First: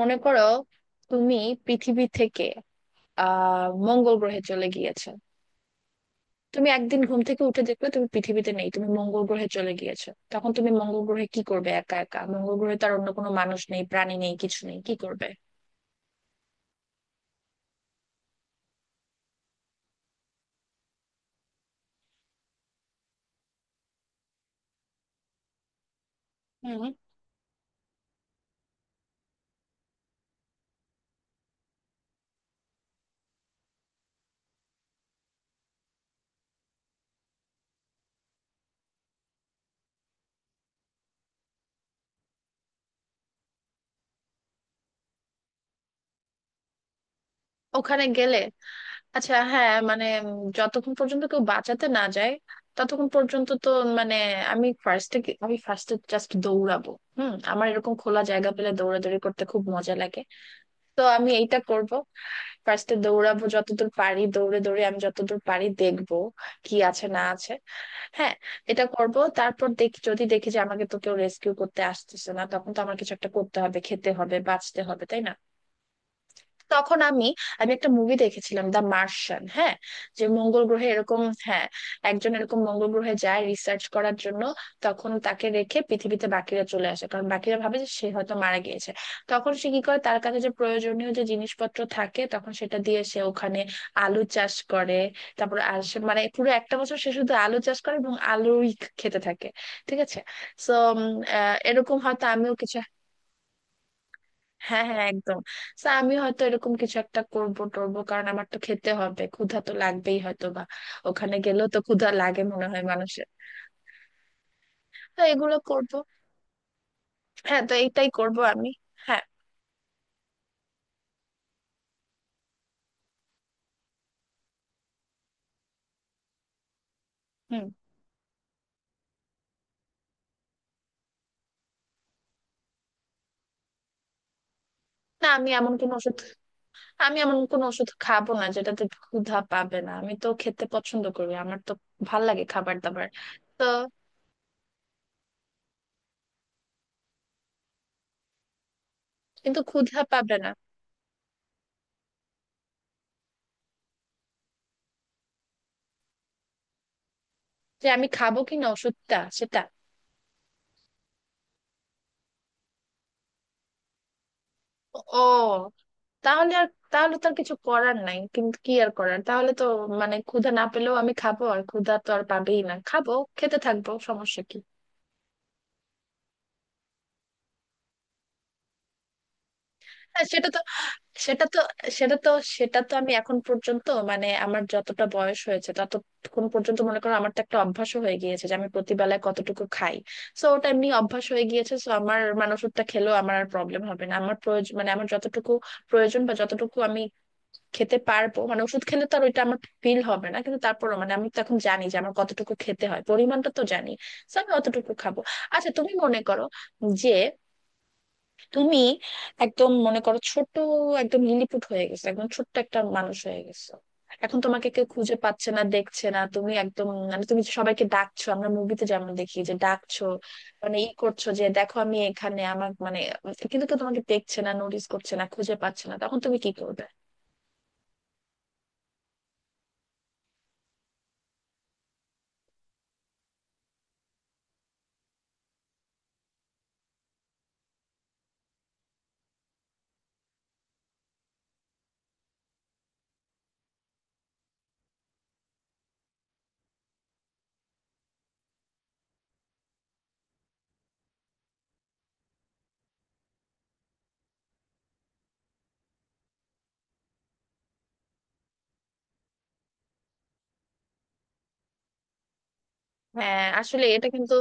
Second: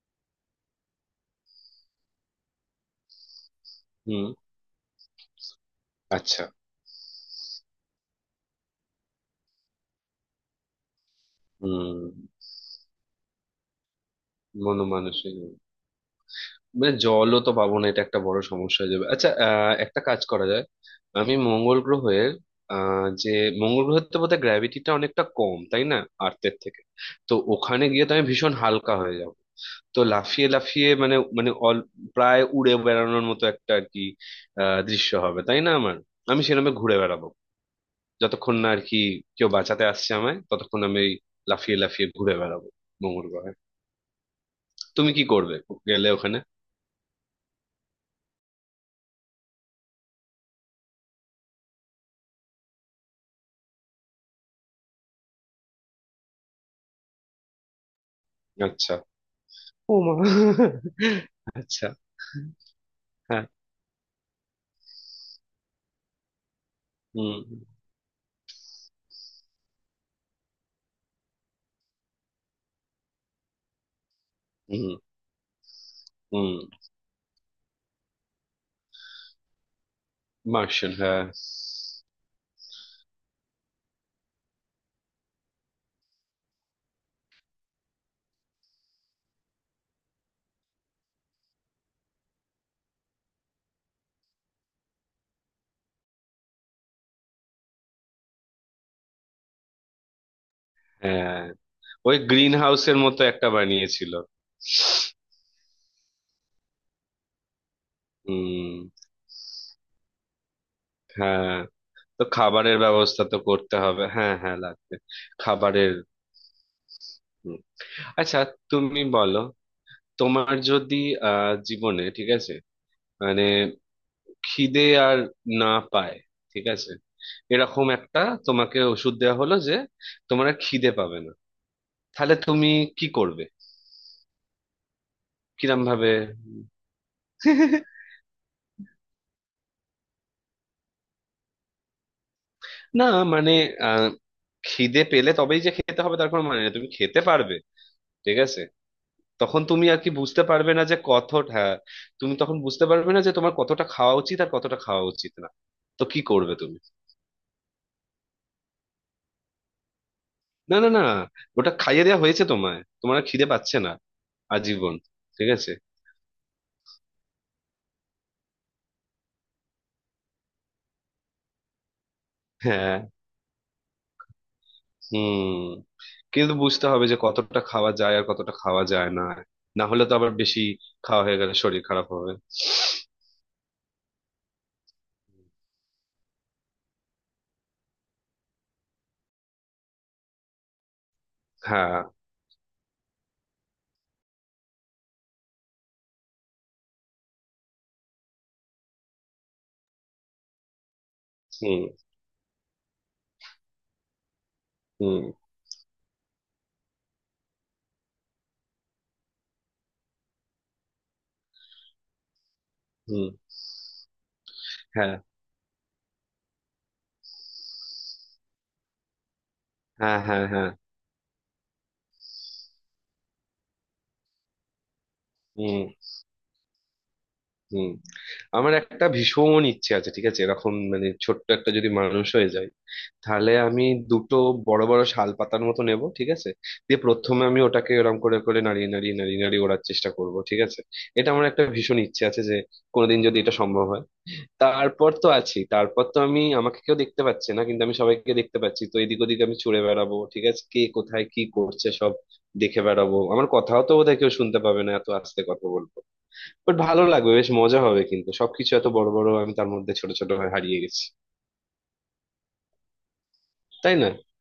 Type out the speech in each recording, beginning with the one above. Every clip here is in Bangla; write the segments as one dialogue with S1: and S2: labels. S1: মনে করো তুমি পৃথিবী থেকে মঙ্গল
S2: হুম।
S1: গ্রহে চলে গিয়েছো।
S2: আচ্ছা।
S1: তুমি একদিন ঘুম থেকে উঠে দেখবে তুমি পৃথিবীতে নেই, তুমি মঙ্গল গ্রহে চলে গিয়েছো। তখন তুমি মঙ্গল গ্রহে কি করবে? একা
S2: হুম।
S1: একা মঙ্গল গ্রহে, তার অন্য কোনো মানুষ নেই, প্রাণী নেই, কিছু নেই। কি করবে?
S2: মনমানসিক, মানে জলও তো পাবো না, এটা একটা বড় সমস্যা হয়ে যাবে। আচ্ছা, একটা কাজ করা যায়। আমি মঙ্গল গ্রহের আহ, যে মঙ্গল গ্রহের তো বোধহয় গ্র্যাভিটিটা অনেকটা কম, তাই না, আর্থের থেকে?
S1: হুম।
S2: তো ওখানে গিয়ে তো আমি ভীষণ হালকা হয়ে যাব। তো লাফিয়ে লাফিয়ে মানে মানে অল, প্রায় উড়ে বেড়ানোর মতো একটা আর কি দৃশ্য হবে, তাই না আমার? আমি সেরকম ঘুরে বেড়াবো যতক্ষণ না আর কি কেউ বাঁচাতে আসছে আমায়, ততক্ষণ আমি এই লাফিয়ে লাফিয়ে ঘুরে বেড়াবো মঙ্গল গ্রহে। তুমি কি করবে গেলে ওখানে?
S1: ওখানে গেলে আচ্ছা, হ্যাঁ, মানে যতক্ষণ পর্যন্ত কেউ বাঁচাতে না যায় ততক্ষণ পর্যন্ত তো মানে আমি ফার্স্টে আমি ফার্স্টে জাস্ট দৌড়াবো। হুম, আমার এরকম খোলা জায়গা পেলে
S2: আচ্ছা।
S1: দৌড়াদৌড়ি করতে খুব মজা
S2: ও মা।
S1: লাগে। তো আমি এইটা
S2: আচ্ছা।
S1: করব। ফার্স্টে
S2: হ্যাঁ।
S1: দৌড়াবো যতদূর পারি, দৌড়ে দৌড়ে আমি যতদূর পারি দেখবো কি আছে না
S2: হুম।
S1: আছে। হ্যাঁ, এটা করব। তারপর যদি দেখি যে আমাকে তো কেউ রেস্কিউ করতে আসতেছে না, তখন তো আমার কিছু একটা করতে হবে, খেতে হবে, বাঁচতে
S2: হুম।
S1: হবে, তাই না?
S2: হুম।
S1: তখন আমি আমি একটা মুভি দেখেছিলাম, দ্য মার্শিয়ান। হ্যাঁ, যে মঙ্গল গ্রহে
S2: মার্শাল,
S1: এরকম।
S2: হ্যাঁ।
S1: হ্যাঁ, একজন এরকম মঙ্গল গ্রহে যায় রিসার্চ করার জন্য। তখন তাকে রেখে পৃথিবীতে বাকিরা চলে আসে কারণ বাকিরা ভাবে যে সে হয়তো মারা গিয়েছে। তখন সে কি করে, তার কাছে যে প্রয়োজনীয় যে জিনিসপত্র থাকে তখন সেটা দিয়ে সে ওখানে আলু চাষ করে। তারপর আর সে মানে পুরো একটা বছর সে শুধু আলু চাষ করে এবং আলুই খেতে থাকে। ঠিক আছে। তো
S2: হ্যাঁ,
S1: এরকম
S2: ওই
S1: হয়তো
S2: গ্রিন
S1: আমিও কিছু।
S2: হাউসের মতো একটা বানিয়েছিল।
S1: হ্যাঁ, হ্যাঁ, একদম। So, আমি হয়তো এরকম কিছু একটা করবো টরবো, কারণ আমার তো
S2: হুম।
S1: খেতে হবে, ক্ষুধা তো লাগবেই হয়তো বা। ওখানে
S2: হ্যাঁ,
S1: গেলেও তো ক্ষুধা
S2: তো
S1: লাগে মনে
S2: খাবারের
S1: হয়
S2: ব্যবস্থা
S1: মানুষের।
S2: তো করতে হবে। হ্যাঁ হ্যাঁ লাগবে,
S1: তো এগুলো
S2: খাবারের।
S1: করবো।
S2: হুম।
S1: হ্যাঁ, তো এইটাই
S2: আচ্ছা,
S1: করবো আমি।
S2: তুমি
S1: হ্যাঁ।
S2: বলো, তোমার যদি জীবনে, ঠিক আছে, মানে খিদে আর না পায়, ঠিক আছে,
S1: হুম।
S2: এরকম একটা, তোমাকে ওষুধ দেওয়া হলো যে তোমার আর খিদে পাবে না, তাহলে তুমি কি করবে,
S1: না, আমি এমন
S2: কিরম
S1: কোনো
S2: ভাবে?
S1: ওষুধ আমি এমন কোনো ওষুধ খাবো না যেটাতে ক্ষুধা পাবে না। আমি তো খেতে পছন্দ করি, আমার তো ভাল লাগে খাবার
S2: না,
S1: দাবার।
S2: মানে
S1: তো
S2: আহ, খিদে পেলে তবেই যে খেতে হবে, তার কোনো মানে নেই, তুমি খেতে পারবে ঠিক আছে।
S1: কিন্তু
S2: তখন তুমি আর
S1: ক্ষুধা
S2: কি
S1: পাবে
S2: বুঝতে
S1: না,
S2: পারবে না যে কতটা, হ্যাঁ, তুমি তখন বুঝতে পারবে না যে তোমার কতটা খাওয়া উচিত আর কতটা খাওয়া উচিত না। তো কি করবে তুমি?
S1: যে আমি খাবো কিনা ওষুধটা সেটা।
S2: না না না, ওটা খাইয়ে দেওয়া হয়েছে তোমায়, তোমার আর খিদে পাচ্ছে না, আজীবন।
S1: ও,
S2: ঠিক আছে।
S1: তাহলে তো আর কিছু করার নাই, কিন্তু কি আর করার, তাহলে তো মানে ক্ষুধা না পেলেও আমি খাবো, আর ক্ষুধা তো আর পাবেই না,
S2: হ্যাঁ।
S1: খাবো, খেতে থাকবো, সমস্যা কি?
S2: হুম। কিন্তু বুঝতে হবে যে কতটা খাওয়া যায় আর কতটা খাওয়া যায় না, না হলে তো
S1: হ্যাঁ,
S2: আবার বেশি খাওয়া হয়ে
S1: সেটা
S2: গেলে
S1: তো
S2: শরীর খারাপ
S1: সেটা তো
S2: হবে।
S1: সেটা তো আমি এখন পর্যন্ত মানে আমার যতটা বয়স হয়েছে ততক্ষণ পর্যন্ত, মনে করো আমার তো একটা অভ্যাস হয়ে গিয়েছে যে আমি প্রতিবেলায় কতটুকু খাই। সো ওটা এমনি অভ্যাস হয়ে গিয়েছে, সো
S2: হ্যাঁ।
S1: আমার মানে ওষুধটা খেলেও আমার আর প্রবলেম হবে না। আমার প্রয়োজন মানে আমার যতটুকু প্রয়োজন বা যতটুকু আমি খেতে পারবো, মানে ওষুধ খেলে তো আর ওইটা আমার ফিল হবে না, কিন্তু তারপরও মানে আমি তো এখন
S2: হুম।
S1: জানি যে আমার কতটুকু খেতে হয়, পরিমাণটা তো জানি। So, আমি অতটুকু খাবো।
S2: হুম।
S1: আচ্ছা, তুমি মনে করো যে তুমি একদম মনে করো ছোট, একদম লিলিপুট হয়ে গেছো, একদম ছোট্ট একটা মানুষ
S2: হুম।
S1: হয়ে গেছো। এখন তোমাকে কেউ
S2: হ্যাঁ
S1: খুঁজে পাচ্ছে না, দেখছে না, তুমি একদম, মানে তুমি সবাইকে ডাকছো, আমরা মুভিতে যেমন দেখি যে ডাকছো,
S2: হ্যাঁ হ্যাঁ। হ্যাঁ।
S1: মানে ই করছো যে দেখো আমি এখানে, আমার মানে, কিন্তু কেউ তোমাকে দেখছে না, নোটিস করছে না, খুঁজে
S2: হুম।
S1: পাচ্ছে না, তখন তুমি কি করবে?
S2: হুম। আমার একটা ভীষণ ইচ্ছে আছে, ঠিক আছে, এরকম মানে ছোট্ট একটা যদি মানুষ হয়ে যায়, তাহলে আমি দুটো বড় বড় শাল পাতার মতো নেব, ঠিক আছে, দিয়ে প্রথমে আমি ওটাকে এরকম করে করে নাড়িয়ে নাড়িয়ে নাড়িয়ে নাড়িয়ে ওড়ার চেষ্টা করব, ঠিক আছে। এটা আমার একটা ভীষণ ইচ্ছে আছে যে কোনোদিন যদি এটা সম্ভব হয়। তারপর তো আছি, তারপর তো আমি, আমাকে কেউ দেখতে পাচ্ছে না কিন্তু আমি সবাইকে দেখতে পাচ্ছি, তো এদিক ওদিক আমি ছুড়ে বেড়াবো, ঠিক আছে, কে কোথায় কি করছে সব দেখে বেড়াবো। আমার কথাও তো বোধহয় কেউ শুনতে পাবে না, এত আস্তে কথা বলবো। বাট ভালো লাগবে, বেশ মজা হবে, কিন্তু সবকিছু এত বড় বড়, আমি তার মধ্যে ছোট ছোট হয়ে হারিয়ে গেছি,
S1: হ্যাঁ, আসলে
S2: তাই
S1: এটা
S2: না?
S1: কিন্তু,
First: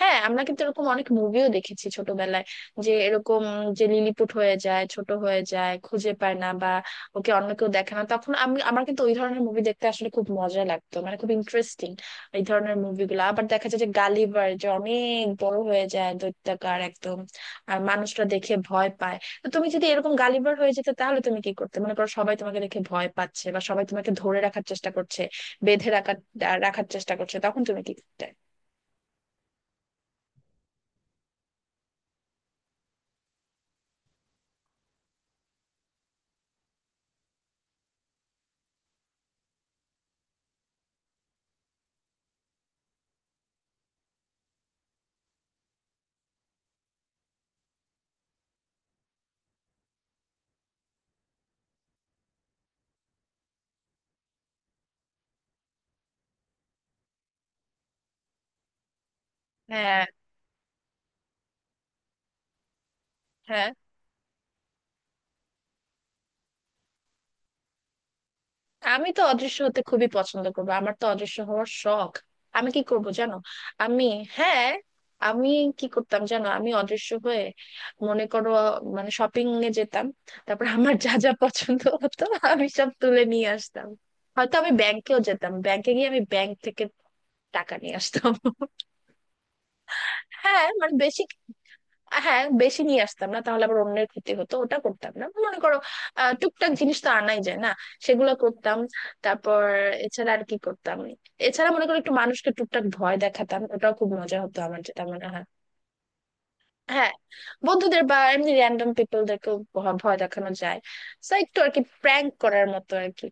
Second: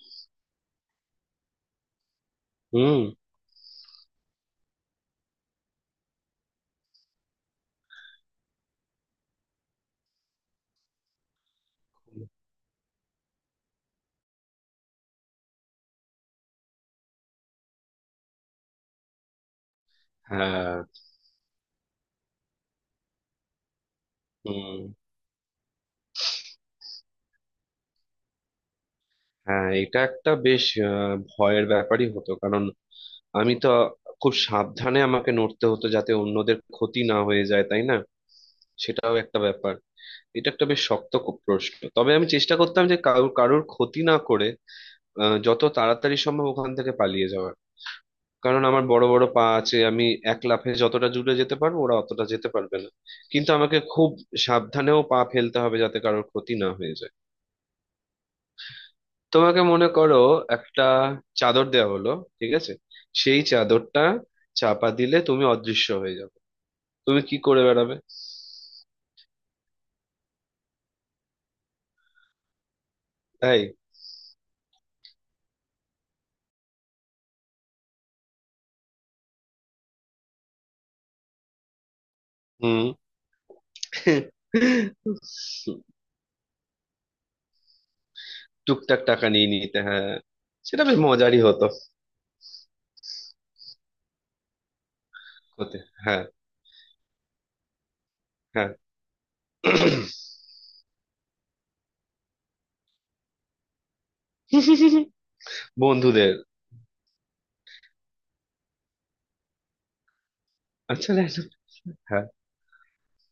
S1: হ্যাঁ, আমরা কিন্তু এরকম অনেক মুভিও দেখেছি ছোটবেলায়, যে
S2: হুম।
S1: এরকম, যে লিলিপুট হয়ে যায়, ছোট হয়ে যায়, খুঁজে পায় না বা ওকে অন্য কেউ দেখে না। তখন আমি, আমার কিন্তু ওই ধরনের মুভি দেখতে আসলে খুব মজা লাগতো, মানে খুব ইন্টারেস্টিং। এই ধরনের মুভিগুলো আবার দেখা যায় যে গালিভার যে অনেক বড় হয়ে যায় দৈত্যাকার একদম, আর মানুষরা দেখে ভয় পায়। তো তুমি যদি এরকম
S2: হ্যাঁ।
S1: গালিভার হয়ে যেতে তাহলে তুমি কি করতে, মনে করো সবাই তোমাকে দেখে ভয় পাচ্ছে বা সবাই তোমাকে ধরে রাখার
S2: হুম।
S1: চেষ্টা করছে, বেঁধে রাখার রাখার চেষ্টা করছে, তখন তুমি কি করতে?
S2: হ্যাঁ, এটা একটা বেশ ভয়ের ব্যাপারই হতো, কারণ আমি তো খুব সাবধানে আমাকে নড়তে হতো যাতে অন্যদের ক্ষতি না হয়ে যায়, তাই না, সেটাও একটা ব্যাপার। এটা একটা বেশ শক্ত প্রশ্ন। তবে আমি চেষ্টা করতাম যে কারোর কারোর ক্ষতি না করে যত তাড়াতাড়ি সম্ভব ওখান থেকে পালিয়ে যাওয়ার। কারণ আমার বড় বড় পা আছে, আমি এক লাফে যতটা জুড়ে যেতে পারবো ওরা অতটা যেতে পারবে না। কিন্তু আমাকে খুব সাবধানেও পা ফেলতে হবে যাতে কারোর ক্ষতি না হয়ে যায়। তোমাকে মনে
S1: হ্যাঁ,
S2: করো একটা চাদর দেওয়া হলো, ঠিক আছে, সেই
S1: হ্যাঁ,
S2: চাদরটা চাপা দিলে তুমি অদৃশ্য হয়ে যাবে, তুমি কি করে বেড়াবে?
S1: আমি তো অদৃশ্য হতে খুবই পছন্দ করবো, আমার তো অদৃশ্য হওয়ার শখ। আমি কি করব জানো?
S2: তাই?
S1: আমি হ্যাঁ, আমি কি করতাম জানো? আমি অদৃশ্য হয়ে মনে করো মানে শপিং এ যেতাম, তারপর আমার যা যা পছন্দ হতো আমি
S2: হুম।
S1: সব তুলে নিয়ে আসতাম। হয়তো আমি ব্যাংকেও যেতাম, ব্যাংকে গিয়ে আমি ব্যাংক থেকে টাকা নিয়ে আসতাম।
S2: টুকটাক টাকা নিয়ে নিতে, হ্যাঁ।
S1: হ্যাঁ,
S2: সেটা
S1: মানে
S2: বেশ
S1: বেশি,
S2: মজারই হতো।
S1: হ্যাঁ, বেশি নিয়ে আসতাম না, তাহলে আবার অন্যের ক্ষতি হতো, ওটা করতাম না, মনে করো।
S2: হতে। হ্যাঁ।
S1: টুকটাক জিনিস তো আনাই যায় না, সেগুলো
S2: হ্যাঁ।
S1: করতাম। তারপর এছাড়া আর কি করতাম? এছাড়া মনে করো একটু মানুষকে টুকটাক ভয় দেখাতাম, ওটাও খুব মজা হতো আমার যেটা মনে হয়।
S2: বন্ধুদের।
S1: হ্যাঁ, বন্ধুদের বা এমনি র্যান্ডম পিপলদেরকেও ভয় দেখানো যায়।
S2: আচ্ছা,
S1: তো
S2: দেখো।
S1: একটু আর কি
S2: হ্যাঁ
S1: প্র্যাঙ্ক করার মতো আর কি।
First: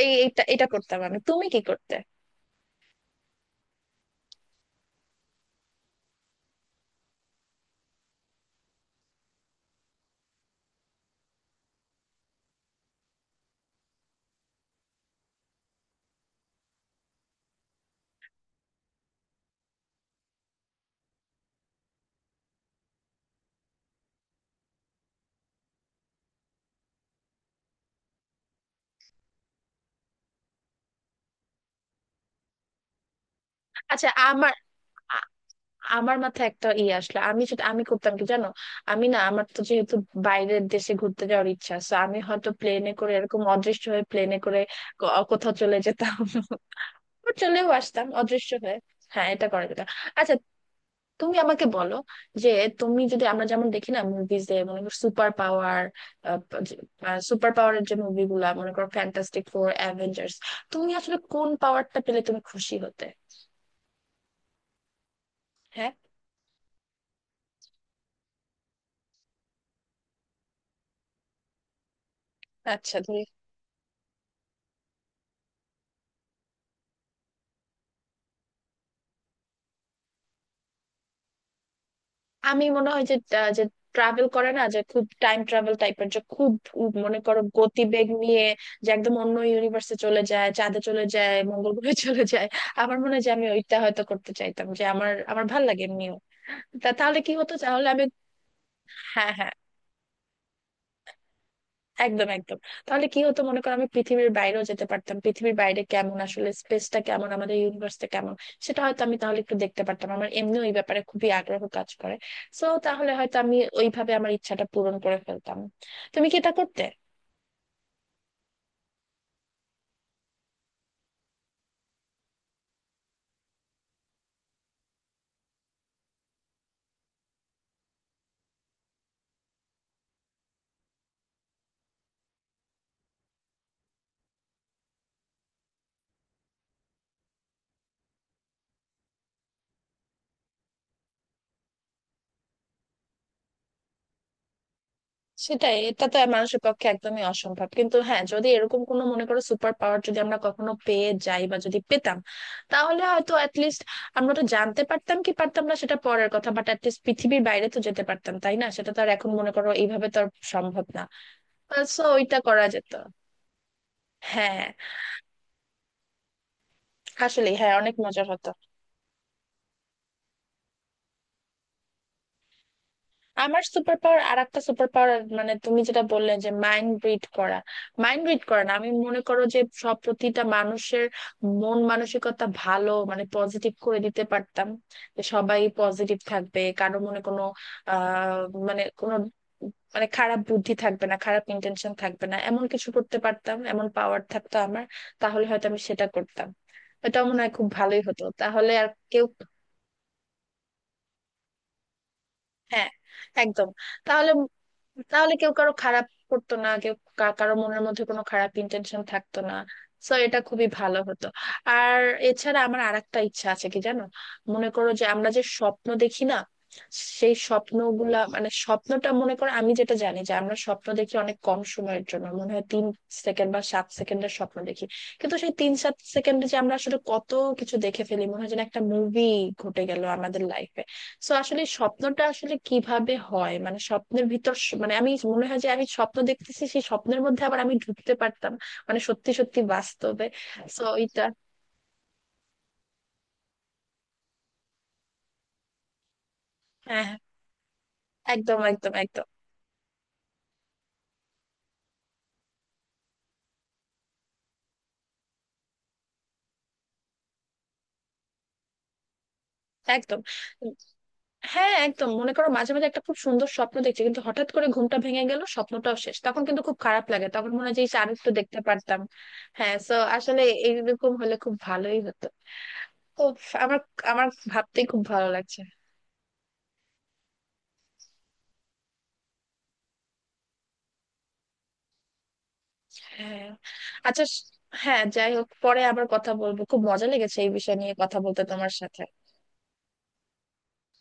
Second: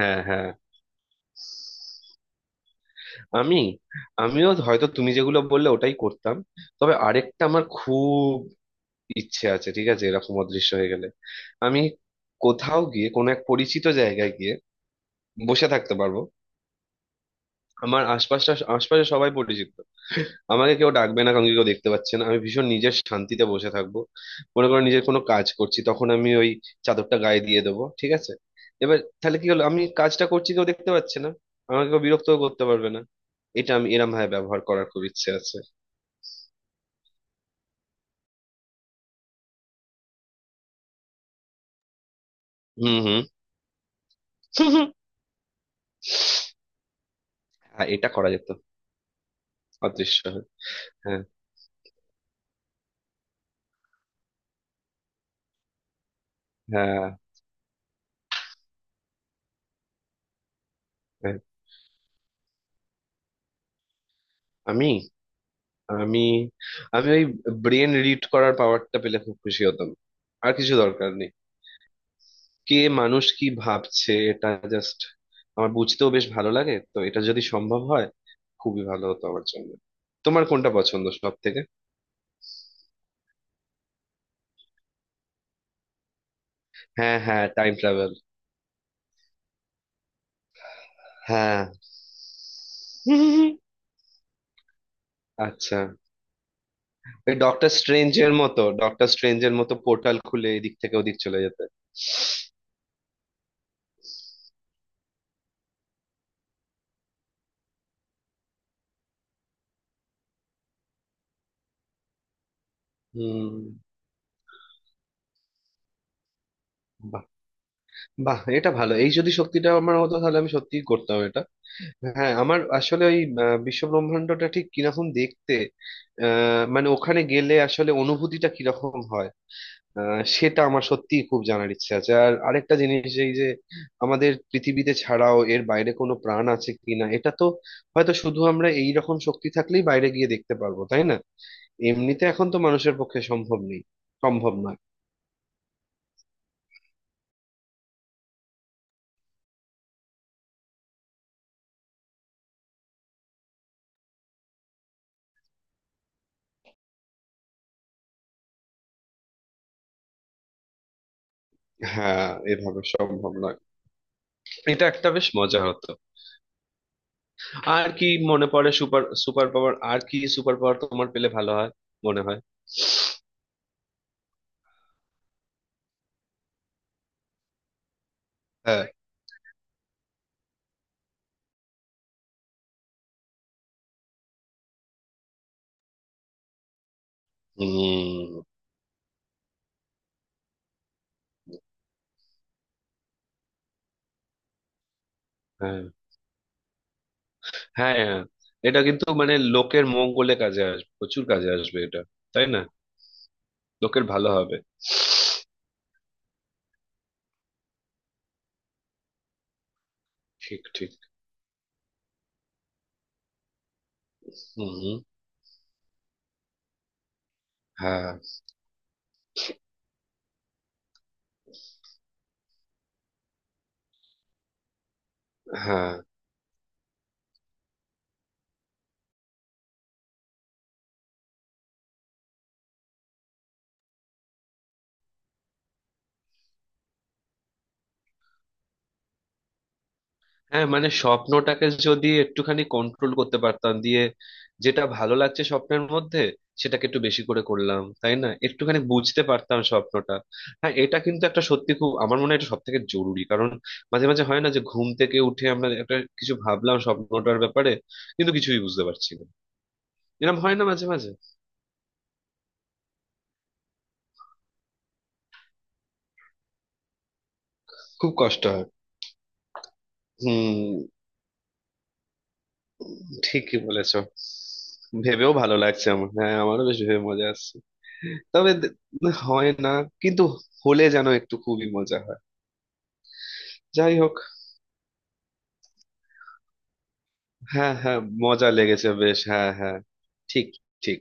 S1: এই এটা
S2: হ্যাঁ।
S1: এটা করতাম আমি। তুমি কি করতে?
S2: আমি, আমিও হয়তো তুমি যেগুলো বললে ওটাই করতাম। তবে আরেকটা আমার খুব ইচ্ছে আছে, ঠিক আছে, এরকম অদৃশ্য হয়ে গেলে আমি কোথাও গিয়ে কোনো এক পরিচিত জায়গায় গিয়ে বসে থাকতে পারবো। আমার আশপাশটা, আশপাশে সবাই পরিচিত, আমাকে কেউ ডাকবে না, কাউকে কেউ দেখতে পাচ্ছে না, আমি ভীষণ নিজের শান্তিতে বসে থাকবো। মনে করো নিজের কোনো কাজ করছি, তখন আমি ওই চাদরটা গায়ে দিয়ে দেবো, ঠিক আছে, এবার তাহলে কি হলো, আমি কাজটা করছি, কেউ দেখতে পাচ্ছে না, আমাকে কেউ বিরক্তও করতে পারবে না। এটা আমি
S1: আচ্ছা,
S2: এরম ভাবে
S1: আমার
S2: ব্যবহার করার খুব ইচ্ছে আছে।
S1: আমার মাথায় একটা ই আসলো, আমি করতাম কি জানো, আমি না আমার তো যেহেতু বাইরের দেশে ঘুরতে যাওয়ার ইচ্ছা আছে, আমি হয়তো প্লেনে
S2: হুম।
S1: করে
S2: হুম।
S1: এরকম অদৃশ্য হয়ে প্লেনে করে কোথাও চলে যেতাম বা চলেও
S2: হ্যাঁ,
S1: আসতাম
S2: এটা করা যেত,
S1: অদৃশ্য হয়ে। হ্যাঁ, এটা করা যেত।
S2: অদৃশ্য
S1: আচ্ছা,
S2: হয়ে। হ্যাঁ।
S1: তুমি আমাকে বলো যে তুমি যদি, আমরা যেমন দেখি না মুভিজে, মনে করো সুপার পাওয়ার,
S2: হ্যাঁ।
S1: সুপার পাওয়ারের যে মুভিগুলা মনে করো ফ্যান্টাস্টিক ফোর, অ্যাভেঞ্জার্স, তুমি আসলে
S2: হ্যাঁ।
S1: কোন পাওয়ারটা পেলে তুমি খুশি হতে?
S2: আমি
S1: হ্যাঁ।
S2: আমি আমি ওই ব্রেন রিড করার পাওয়ারটা পেলে খুব খুশি হতাম। আর কিছু দরকার নেই। কে,
S1: আচ্ছা, তুমি,
S2: মানুষ কি ভাবছে, এটা জাস্ট আমার বুঝতেও বেশ ভালো লাগে, তো এটা যদি সম্ভব হয় খুবই ভালো হতো আমার জন্য। তোমার কোনটা পছন্দ সব থেকে?
S1: আমি মনে হয় যে ট্রাভেল করে না, যে খুব টাইম ট্রাভেল টাইপের, যে খুব
S2: হ্যাঁ
S1: মনে করো
S2: হ্যাঁ, টাইম
S1: গতিবেগ
S2: ট্রাভেল।
S1: নিয়ে, যে একদম অন্য ইউনিভার্সে চলে যায়, চাঁদে চলে যায়,
S2: হ্যাঁ।
S1: মঙ্গল গ্রহে চলে যায়। আমার মনে হয় যে আমি ওইটা হয়তো করতে চাইতাম, যে আমার আমার ভাল
S2: আচ্ছা,
S1: লাগে এমনিও। তাহলে কি
S2: ওই
S1: হতো?
S2: ডক্টর
S1: তাহলে আমি,
S2: স্ট্রেঞ্জের মতো, ডক্টর
S1: হ্যাঁ, হ্যাঁ,
S2: স্ট্রেঞ্জের মতো পোর্টাল খুলে এদিক থেকে ওদিক চলে যেতে।
S1: একদম একদম। তাহলে কি হতো, মনে করো আমি পৃথিবীর বাইরেও যেতে পারতাম, পৃথিবীর বাইরে কেমন, আসলে স্পেসটা কেমন, আমাদের ইউনিভার্সটা কেমন, সেটা হয়তো আমি তাহলে একটু দেখতে পারতাম। আমার এমনি ওই ব্যাপারে খুবই আগ্রহ কাজ করে। সো তাহলে হয়তো
S2: হুম।
S1: আমি ওইভাবে আমার ইচ্ছাটা পূরণ করে ফেলতাম। তুমি কি এটা করতে?
S2: বাহ, এটা ভালো। এই যদি শক্তিটা আমার হতো তাহলে আমি সত্যিই করতাম এটা। হ্যাঁ, আমার আসলে ওই বিশ্বব্রহ্মাণ্ডটা ঠিক কিরকম দেখতে, মানে ওখানে গেলে আসলে অনুভূতিটা কিরকম হয়, সেটা আমার সত্যিই খুব জানার ইচ্ছে আছে। আর আরেকটা জিনিস, এই যে আমাদের পৃথিবীতে ছাড়াও এর বাইরে কোনো প্রাণ আছে কিনা, এটা তো হয়তো শুধু আমরা এই রকম শক্তি থাকলেই বাইরে গিয়ে দেখতে পারবো, তাই না? এমনিতে এখন তো মানুষের পক্ষে সম্ভব নেই, সম্ভব নয়।
S1: সেটাই, এটা তো মানুষের পক্ষে একদমই অসম্ভব, কিন্তু হ্যাঁ যদি এরকম কোনো মনে করো সুপার পাওয়ার যদি আমরা কখনো পেয়ে যাই বা যদি পেতাম, তাহলে হয়তো অ্যাটলিস্ট আমরা তো জানতে পারতাম, কি পারতাম না সেটা পরের কথা, বাট অ্যাটলিস্ট পৃথিবীর বাইরে তো যেতে পারতাম তাই না? সেটা তো আর এখন মনে করো এইভাবে তো আর সম্ভব না। সো
S2: হ্যাঁ,
S1: ওইটা করা
S2: এভাবে
S1: যেত।
S2: সম্ভব নয়।
S1: হ্যাঁ,
S2: এটা একটা বেশ মজা হতো।
S1: আসলে হ্যাঁ
S2: আর
S1: অনেক
S2: কি
S1: মজার
S2: মনে
S1: হতো।
S2: পড়ে, সুপার সুপার পাওয়ার, আর কি সুপার পাওয়ার তোমার পেলে ভালো হয় মনে হয়?
S1: আমার সুপার পাওয়ার, আর একটা সুপার পাওয়ার, মানে তুমি যেটা বললে যে মাইন্ড রিড করা, মাইন্ড রিড করা না,
S2: হ্যাঁ।
S1: আমি মনে করো যে সব প্রতিটা মানুষের মন মানসিকতা ভালো মানে পজিটিভ করে দিতে পারতাম, যে সবাই পজিটিভ থাকবে, কারো মনে কোনো আহ
S2: উম,
S1: মানে কোনো মানে খারাপ বুদ্ধি থাকবে না, খারাপ ইন্টেনশন থাকবে না, এমন কিছু করতে পারতাম, এমন পাওয়ার থাকতো আমার, তাহলে হয়তো আমি
S2: হ্যাঁ
S1: সেটা করতাম। এটা মনে হয় খুব
S2: হ্যাঁ
S1: ভালোই
S2: হ্যাঁ।
S1: হতো, তাহলে
S2: এটা
S1: আর
S2: কিন্তু
S1: কেউ,
S2: মানে লোকের মঙ্গলে কাজে আসবে, প্রচুর কাজে আসবে এটা, তাই না?
S1: হ্যাঁ, একদম।
S2: লোকের ভালো
S1: তাহলে,
S2: হবে।
S1: তাহলে কেউ কারো খারাপ করতো না, কেউ কারো মনের মধ্যে কোনো খারাপ ইন্টেনশন থাকতো না। সো এটা
S2: ঠিক
S1: খুবই
S2: ঠিক।
S1: ভালো হতো। আর এছাড়া আমার আরেকটা ইচ্ছা আছে কি জানো, মনে করো যে
S2: হম।
S1: আমরা যে স্বপ্ন দেখি না, সেই
S2: হ্যাঁ
S1: স্বপ্নগুলা মানে স্বপ্নটা, মনে করো আমি যেটা জানি যে আমরা স্বপ্ন দেখি অনেক কম সময়ের জন্য, মনে হয় 3 সেকেন্ড বা 7 সেকেন্ডের স্বপ্ন দেখি, কিন্তু সেই তিন
S2: হ্যাঁ
S1: সাত সেকেন্ডে যে আমরা আসলে কত কিছু দেখে ফেলি, মনে হয় যেন একটা মুভি ঘটে গেল আমাদের লাইফে। সো আসলে স্বপ্নটা আসলে কিভাবে হয় মানে স্বপ্নের ভিতর মানে আমি মনে হয় যে আমি স্বপ্ন দেখতেছি, সেই স্বপ্নের মধ্যে আবার আমি ঢুকতে পারতাম, মানে সত্যি সত্যি বাস্তবে।
S2: হ্যাঁ,
S1: সো
S2: মানে
S1: এটা,
S2: স্বপ্নটাকে যদি একটুখানি কন্ট্রোল করতে পারতাম, দিয়ে যেটা ভালো লাগছে স্বপ্নের মধ্যে সেটাকে একটু
S1: হ্যাঁ, হ্যাঁ,
S2: বেশি করে করলাম, তাই না,
S1: একদম
S2: একটুখানি
S1: একদম
S2: বুঝতে
S1: একদম
S2: পারতাম স্বপ্নটা। হ্যাঁ, এটা কিন্তু একটা সত্যি, খুব, আমার মনে হয় এটা সব থেকে জরুরি, কারণ মাঝে মাঝে হয় না যে ঘুম থেকে উঠে আমরা একটা কিছু ভাবলাম স্বপ্নটার ব্যাপারে কিন্তু কিছুই বুঝতে পারছি না,
S1: একদম।
S2: এরকম হয় না
S1: উম,
S2: মাঝে মাঝে?
S1: হ্যাঁ, একদম মনে করো মাঝে মাঝে একটা খুব সুন্দর স্বপ্ন দেখছি কিন্তু হঠাৎ করে ঘুমটা ভেঙে গেল, স্বপ্নটাও শেষ, তখন কিন্তু খুব খারাপ লাগে, তখন মনে হয় যে ইস, আর
S2: খুব
S1: একটু
S2: কষ্ট
S1: দেখতে
S2: হয়।
S1: পারতাম। হ্যাঁ, সো আসলে
S2: হুম।
S1: এইরকম হলে খুব ভালোই হতো। তো
S2: ঠিকই
S1: আমার,
S2: বলেছো।
S1: আমার ভাবতেই খুব ভালো
S2: ভেবেও ভালো
S1: লাগছে।
S2: লাগছে আমার, হ্যাঁ, আমারও বেশ ভেবে মজা আসছে। তবে হয় না কিন্তু, হলে যেন একটু খুবই মজা হয়।
S1: হ্যাঁ,
S2: যাই হোক।
S1: আচ্ছা হ্যাঁ, যাই হোক, পরে আবার কথা বলবো। খুব মজা লেগেছে এই
S2: হ্যাঁ
S1: বিষয় নিয়ে
S2: হ্যাঁ,
S1: কথা বলতে
S2: মজা
S1: তোমার
S2: লেগেছে
S1: সাথে।
S2: বেশ, হ্যাঁ হ্যাঁ। ঠিক। ঠিক।